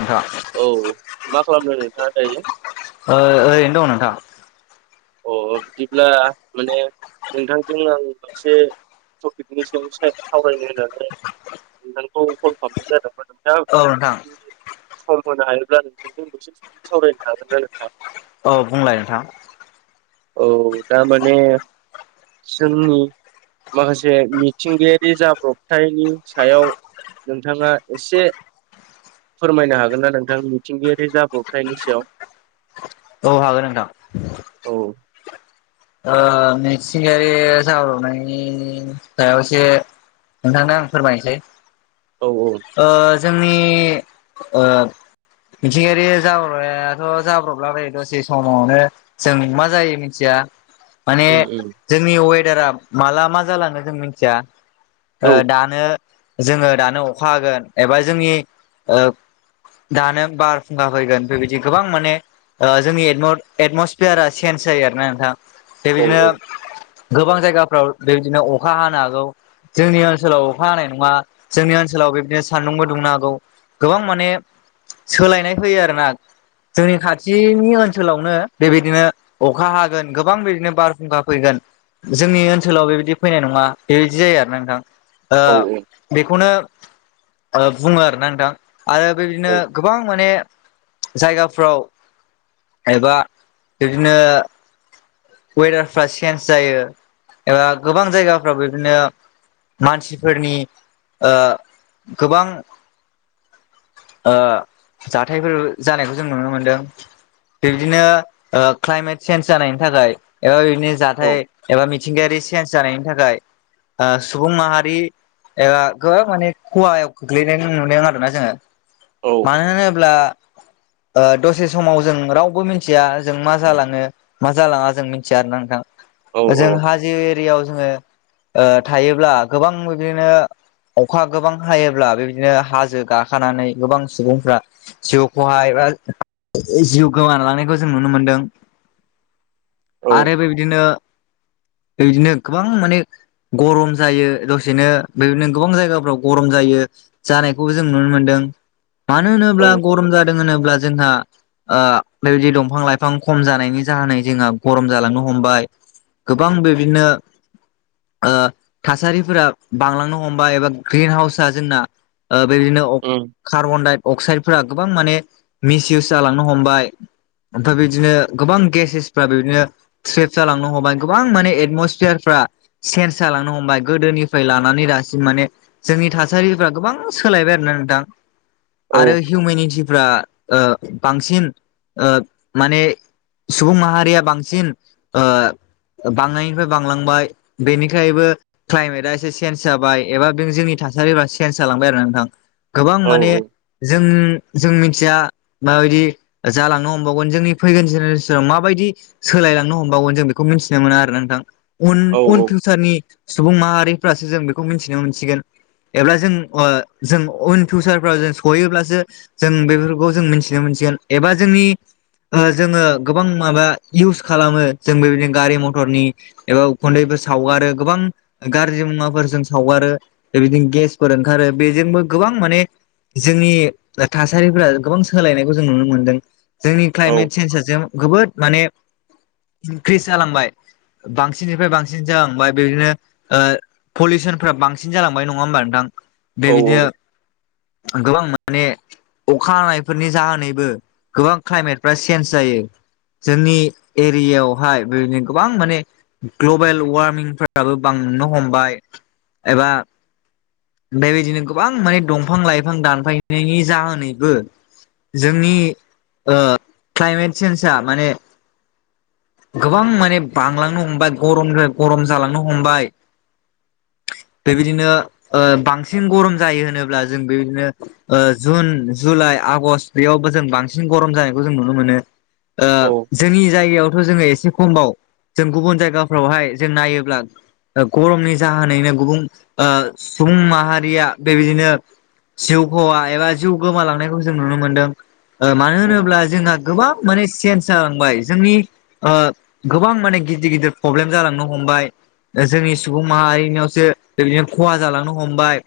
[unintelligible] औ मा खालामदों नोंथाङा दायो ओ ओरैनो दं नोंथां अ बिदिब्ला माने नोंथांजों आं मोनसे टपिकनि सायाव सावरायनो होननानै नोंथांखौ कल खालामनाय जादोंमोन नोंथां औ नोंथां सम होनो हायोब्ला नोंथांजों दसे सम सावरायनो हागोन ना नोंथाङा औ बुंलाय नोंथां औ दा माने जोंनि माखासे मिथिंगायारि जाब्रबथायनि सायाव नोंथाङा एसे फोरमायनो हागोन ना नोंथां मिथिंगायारि जाब्रबथायनि सायाव औ हागोन नोंथां औ ओ मिथिंगायारि जाब्रबनायनि सायाव इसे नोंथांनो आं फोरमायनोसै औ औ ओ जोंनि ओ मिथिंगायारि जाब्र'ब थायाथ' जाब्रबलाबायो दसे समावनो जों मा जायो मिथिया माने जोंनि वेदारा माला मा जालाङो जों मिथिया औ ओ दा नो जोङो दानो अखा हागोन एबा जोंनि ओ दानो बार फुंखा फैगोन बेबायदि गोबां माने ओ जोंनि एटम एटमसफेयारा चेन्ज जायो आरोना नोंथां बेबायदिनो गोबां जायगाफ्राव बेबायदिनो अखा हानो हागौ जोंनि ओनसोलाव अखा हानाय नङा जोंनि ओनसोलाव बेदिनो सान्दुंबो दुंनो हागौ गोबां माने सोलायनाय फैयो आरोना जोंनि खाथिनि ओनसोलावनो बेबायदिनो अखा हागोन गोबां बिदिनो बारहुंखा फैगोन जोंनि ओनसोलाव बेबायदि फैनाय नङा बेबायदि जायो आरोना नोंथां ओ बेखौनो ओ बुङो आरोना नोंथां आरो बे बायदिनो गोबां माने जायगाफ्राव एबा बिदिनो वेदारफ्रा चेन्ज जायो ओ गोबां जायगाफ्राव बिदिनो मानसिफोरनि ओ गोबां ओ जाथायफोर जानायखौ जों नुनो मोनदों बिद्बिनो ओ क्लाइमेट सेेन्ज जानायनि थाखाय एबा बिदिनो जाथाय एबा मिथिं मिथिंगायारि चेन्ज जानायनि थाखाय ओ सुबुं माहारि एबा गोबां माने खवायाव खोख्लैनाय नुनो नुदों आरोना जोङो औ मानो होनोब्ला ओ दसे समाव जों रावबो मिथिया जों मा जालाङो मा जालाङा जों मिथिया आरो ना औ नोंथां जों हाजो एरियाव जोङो ओ थायोब्ला गोबां बिदिनो अखा गोबां हायोब्ला बेबायदिनो हाजो गाखानानै गोबां सुबुंफ्रा जिउखौहाय एबा जिउ गोमा लांनायखौ जों नुनो मोनदों। औ आरो बेबायदिनो बेबायदिनो गोबां माने गरम जायो दसेनो बेनो गोबां जायगाफ्राव गरम जायो। जानायखौबो जों नुनो मोन्दों मानो होनोब्ला गरम जायो। होनोब्ला जोंहा बेबायदि दंफां-लाइफां खम जानायनि जाहोन जोंहा गरम जालांनो हमबाय गोबां बेबादिनो ओ थासारिफोरा बांलांनो हमब एबा ग्रिन हाउसआ जोंना ओ बेबायदिनो अख उम, कार्बन-डाइ-अक्साइड फोर गोबां माने मिसयउस जालांनो हमबाय ओ ओमफ्राय बिदिनो गोबां गेसेसफ्रा बे बिनो स्रेप जालांनो हमबाय गोबां माने एटमसफेयारफ्रा चेन्स जालांनो हमबाय गोदोनिफ्राय लानानै दासिम माने जोंनि थासारिफ्रा गोबां सोलायबाय आरो ना नोंथां औ आरो हिउमेनिटिफ्रा बांसिन माने सुबुं माहारिया बांसिन बांनायनिफ्राय बांलांबाय बेनिखायबो क्लाइमेटआ एसे सेनस जाबाय एबा बे जोंनि थासारिफ्रा सेन्स जालांबाय आरो नोंथां गोबां माने जों जों मिथिया माबायदि जालांनो हमबावगोन जोंनि फैगोन जेनेरेसनाव माबायदि सोलायलांनो हमबावगोन जों बेखौ मिथिनो मोना आरो नोंथां उन औ उन फिउचारनि सुबुं माहारिफ्रासो जों बेखौ मिथिनो मोनसिगोन एब्ला जों जों उन फिउसारफ्राव जों सहैयोब्लासो जों बेफोरखौ जों मिथिनो मोनसिगोन एबा जोंनि जोङो गोबां माबा इउस खालामो जों बेबायदिनो गारि मथरनि एबा उखुन्दैफोर सावगारो गोबां गाज्रि मुवाफोरजों सावगारो बेबायदिनो गेसफोर ओंखारो बेजोंबो गोबां माने जोंनि थासारिफोरा गोबां सोलायनायखौ जों नुनो मोनदों। जोंनि क्लाइमेट चेन्ज जों जोबोद माने इनक्रिस जालांबाय बांसिननिफ्राय बांसिन जालांबाय बिदिनो पलिउसनफ्रा बांसिन जालांबाय नङा होमबा नोंथां बेबायदिनो गोबां माने अखा हानायफोरनि जाहोनैबो गोबां क्लाइमेटफ्रा चेन्ज जायो जोंनि एरियायावहाय बेनो गोबां माने ग्लबेल वार्मिंफोराबो बांनो हमबाय एबा बेमफ्रायबायदिनो गोबां माने दंफां-लाइफां दानफायनायनि जाहोनैबो जोंनि क्लाइमेट सेेन्जआ माने गोबां माने बांलांनो हमबाय गरम ज गरम जालांनो हमबाय। बेबायदिनो बांसिन गरम जायो होनोब्ला जों बेबायदिनो जुन जुलाइ आगषट बेयावबो जों बांसिन गरम जानायखौ जों नुनो मोनो। जोंनि जायगायावथ' जोङो एसे खमाव जों गुबुन जायगाफ्रावहाय जों नायोब्ला गरमनि जाहोनैनो गुबुन सुबुं माहारिया बेबायदिनो जिउ खहा एबा जिउ गोमालांनायखौ जों नुनो मोनदों। मानो होनोब्ला जोंहा गोबां माने चेन्ज जालांबाय। जोंनि गोबां माने गिदिर गिदिर प्रब्लेम जालांनो हमबाय। जोंनि सुबुं माहारिनियावसो ओरैनो खहा जालांनो हमबाय।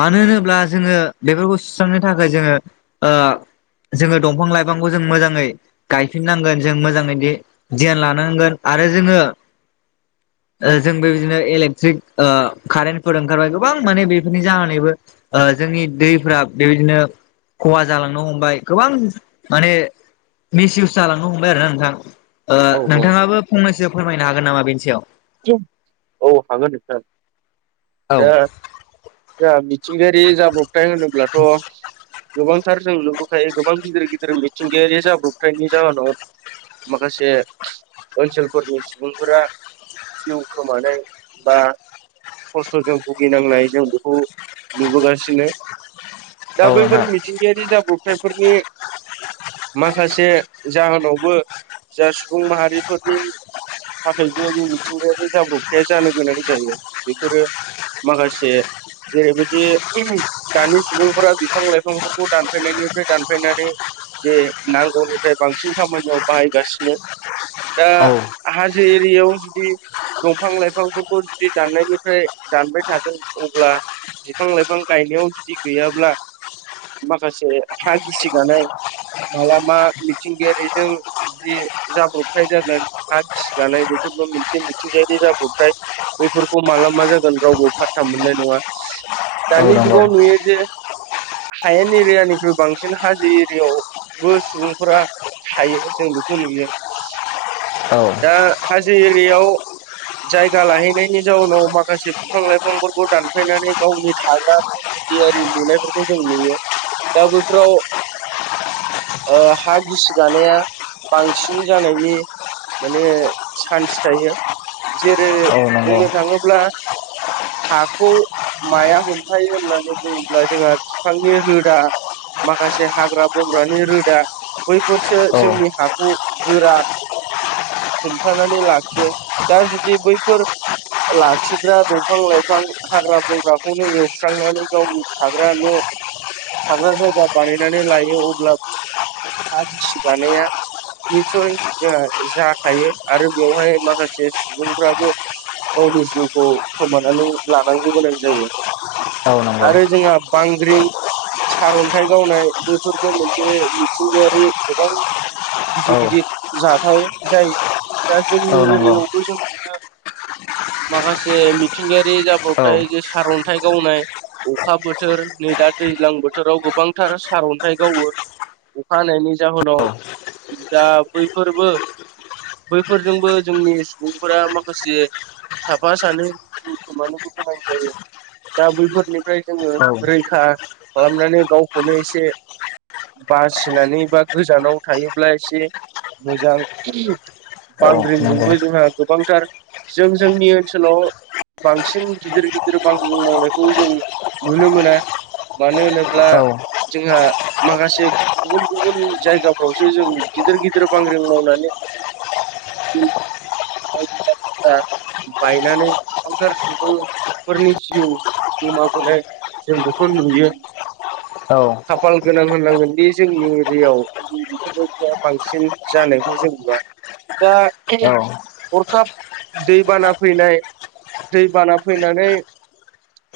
मानो होनोब्ला जोङो बेफोरखौ सुस्रांनो थाखाय जोङो जोङो दंफां लाइफांखौ जों मोजाङै गायफिननांगोन जों मोजाङैनो गियान लानांगोन आरो जोङो जों बेबायदिनो इलेक्ट्रिक कारेन्टफोर ओंखारबाय गोबां माने बेफोरनि जानानैबो ओ जोंनि दै बेबायदिनो खहा जालांनो हमबाय गोबां माने मिसयउस जालांनो हमबाय। आरो ना नोंथां नोंथाङाबो फंनैसोआव फोरमायनो हागोन नामा बेनि सायाव औ हागोन नोंथां औ औ। मिथिंगायारि जाब्रबथाय होनोब्लाथ' गोबांथार जों नुबोखायो गोबां गिदिर गिदिर मिथिंगायारि जाब्रबथायनि जाहोनाव माखासे ओनसोलफोरनि सुबुंफोरा जिउ खोमानो बा खस्थ'जों भुगिनांनाय जों बेखौ नुबोगासिनो औ दा नोंथां बैफोर मिथिंगायारि जाब्रबथायफोरनि माखासे जाहोनावबो जा सुबुं माहारिफोरनि थाखायबो मिथिंगायारि जाब्रबथाया जानो गोनां जायो बेफोरो माखासे जेरैबायदि दानि सुबुंफोरा बिफां लाइफांफोरखौ दानफैनायनिफ्राय दानफैनानै जे नांगौनिफ्राय बांसिन खामानियाव बाहायगासिनो। दा औ हाजो एरियायाव जुदि दंफां लाइफांफोरखौ जुदि दाननायनिफ्राय दानबाय थागोन अब्ला बिफां लाइफां गायनायाव जुदि गैयाब्ला माखासे हा गिसि गानाय माला मा मिथिंगायारिजों बिदि जाब्रबथाय जागोन हा खिसिगानाय बेफोरबो मोनसे थि मिथिंगायारि जाब्रबथाय बैफोरखौ माला मा जागोन रावबो फाथथा मोननाय नङा। औ दानि नंगौ जुगाव नुयो जे हायेन एरियानिख्रुइ बांसिन हाजो एरियायावबो सुबुंफोरा थायो जों बेखौ नुयो औ दा हाजो एरियायाव जायगा लाहैनायनि जाउनाव माखासे बिफां लाइफांफोरखौ दानफायनानै गावनि थाग्रा दियारि लुनायफोरखौ जों नुयो दा बेफोराव ओ हा गिसि दानाया बांसिन जानायनि माने चान्स थायो जेरै औ नंगौ बुंनो थाङोब्ला। हाखौ माया हमथायो होननानै बुङोब्ला जोंहा बिफांनि रोदा माखासे हाग्रा बंग्रानि रोदा बैफोरसो औ जोंनि हाखौ गोरा हमथानानै लाखियो। दा जुदि बैफोर लाखिग्रा दंफां लाइफां हाग्रा बंग्राखौनो एवस्रांनानै गावनि थाग्रा न' थाग्रा जायगा बानायनानै लायो अब्लाबो हा गिसि खानाया निसय जोंहा जाखायो आरो बेवहाय माखासे सासे सुबुंफ्राबो गावनि जिउखौ खोमानानै लानांगौ गोनां जायो। औ नंगौ आरो जोंहा बांग्रिं सारन्थाइ गावनाय बैफोरबो मोनसे मिथिंगायारि गोबां औ गिदिर गिदिर जाथाय जायो दा औ जोंनि नंगौ एरियायावबो जों बिनो माखासे मिथिंगायारि औ नंगौ औ जाब्रबथाय जे सारन्थाइ गावनाय अखा बोथोर नै दा दैज्लां बोथोराव गोबांथार सारन्थाइ गावो। अखा हानायनि जाहोनाव दा बैफोरबो बैफोरजोंबो जोंनि सुबुंफोर माखासे साफा सानै जिउ खोमानोबो गोनां जायो। दा बैफोरनिफ्राय जोङो रैखा खालामनानै गावखौनो एसे बासिनानै बा गोजानाव थायोब्ला एसे मोजां। बांग्रिंजोंबो जोंहा गोबांथार जों जोंनि ओनसोलाव बांसिन गिदिर गिदिर बांग्रिं मावनायखौ जों नुनो मोना। मानो होनोब्ला जोंहा माखासे गुबुन गुबुन जायगाफ्रावसो जों गिदिर गिदिर बांग्रिं मावनानै बायदि बसि बायनानै गोबांथार सुबुं फोरनि जिउ गोमाबलाय जों बेखौ नुयो। खाफाल गोनां होननांगोनदि जोंनि एरियायाव बेफोरबायदिया बांसिन जानायखौ जों ना दा अरखाब दै बाना फैनाय दै बाना फैनानै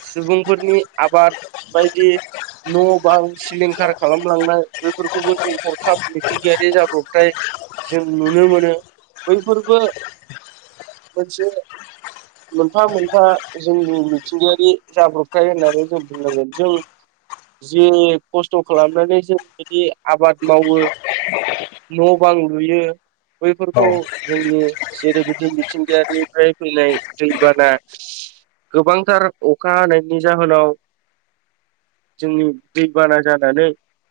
सुबुंफोरनि आबाद बायदि न' बां सिलिंखार खालामलांनाय बेफोरखौबो जों हरखाब मिथिंगायारि जाब्रबथाय जों नुनो मोनो। बैफोरबो मोनसे मोनफा मोनफा जोंनि मिथिंगायारि जाब्रबथाय होननानै जों बुंनांगोन जों जि खस्थ' खालामनानै जों बिदि आबाद मावो। न' बां लुयो बैफोरखौ जोंनि जेरैबायदि मिथिंगायारिफ्राय फैनाय दैबाना गोबांथार अखा हानायनि जाहोनाव जोंनि दैबाना जानानै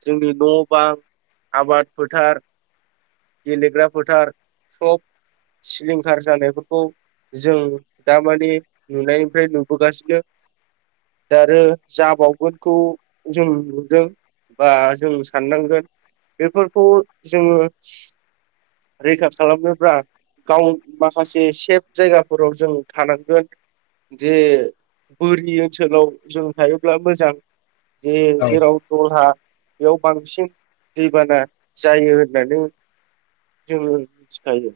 जोंनि न' बां आबाद फोथार गेलेग्रा फोथार सब सिलिंखार जानायफोरखौ जों दामानि नुनायनिफ्राय नुबोगासिनो दा आरो जाबावगोनखौ जों नुदों। बा जों साननांगोन बेफोरखौ जोङो रैखा खालामनोब्रा गाव माखासे सेफ जायगाफोराव जों थानांगोन। जे बोरि ओनसोलाव जों थायोब्ला मोजां जे जेराव दलहा बेयाव बांसिन दैबाना जायो होननानै जों मिथिखायो।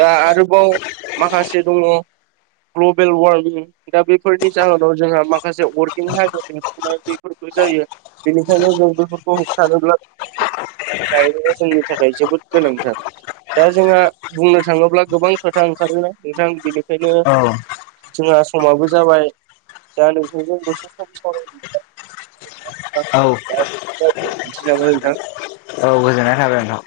दा आरोबाव माखासे दङ ग्लबेल वारमिं दा बेफोरनि जाहोनाव जोंहा माखासे अर्गिं हाजो देंफुनाय बेफोरखौ जायो। बेनिखायनो जों बेफोरखौ होबथानोब्ला गायनाया जोंनि थाखाय जोबोद गोनांथार दा जोंहा बुंनो थाङोब्ला गोबां खोथा ओंखारो ना नोंथां बेनिखायनो औ जोंहा समाबो जाबाय दा नोंथांजोंल'सो सम सावराबाय औ [unintelligible] दिनथि लाङो नोंथां गोजोननाय थाबाय नोंथां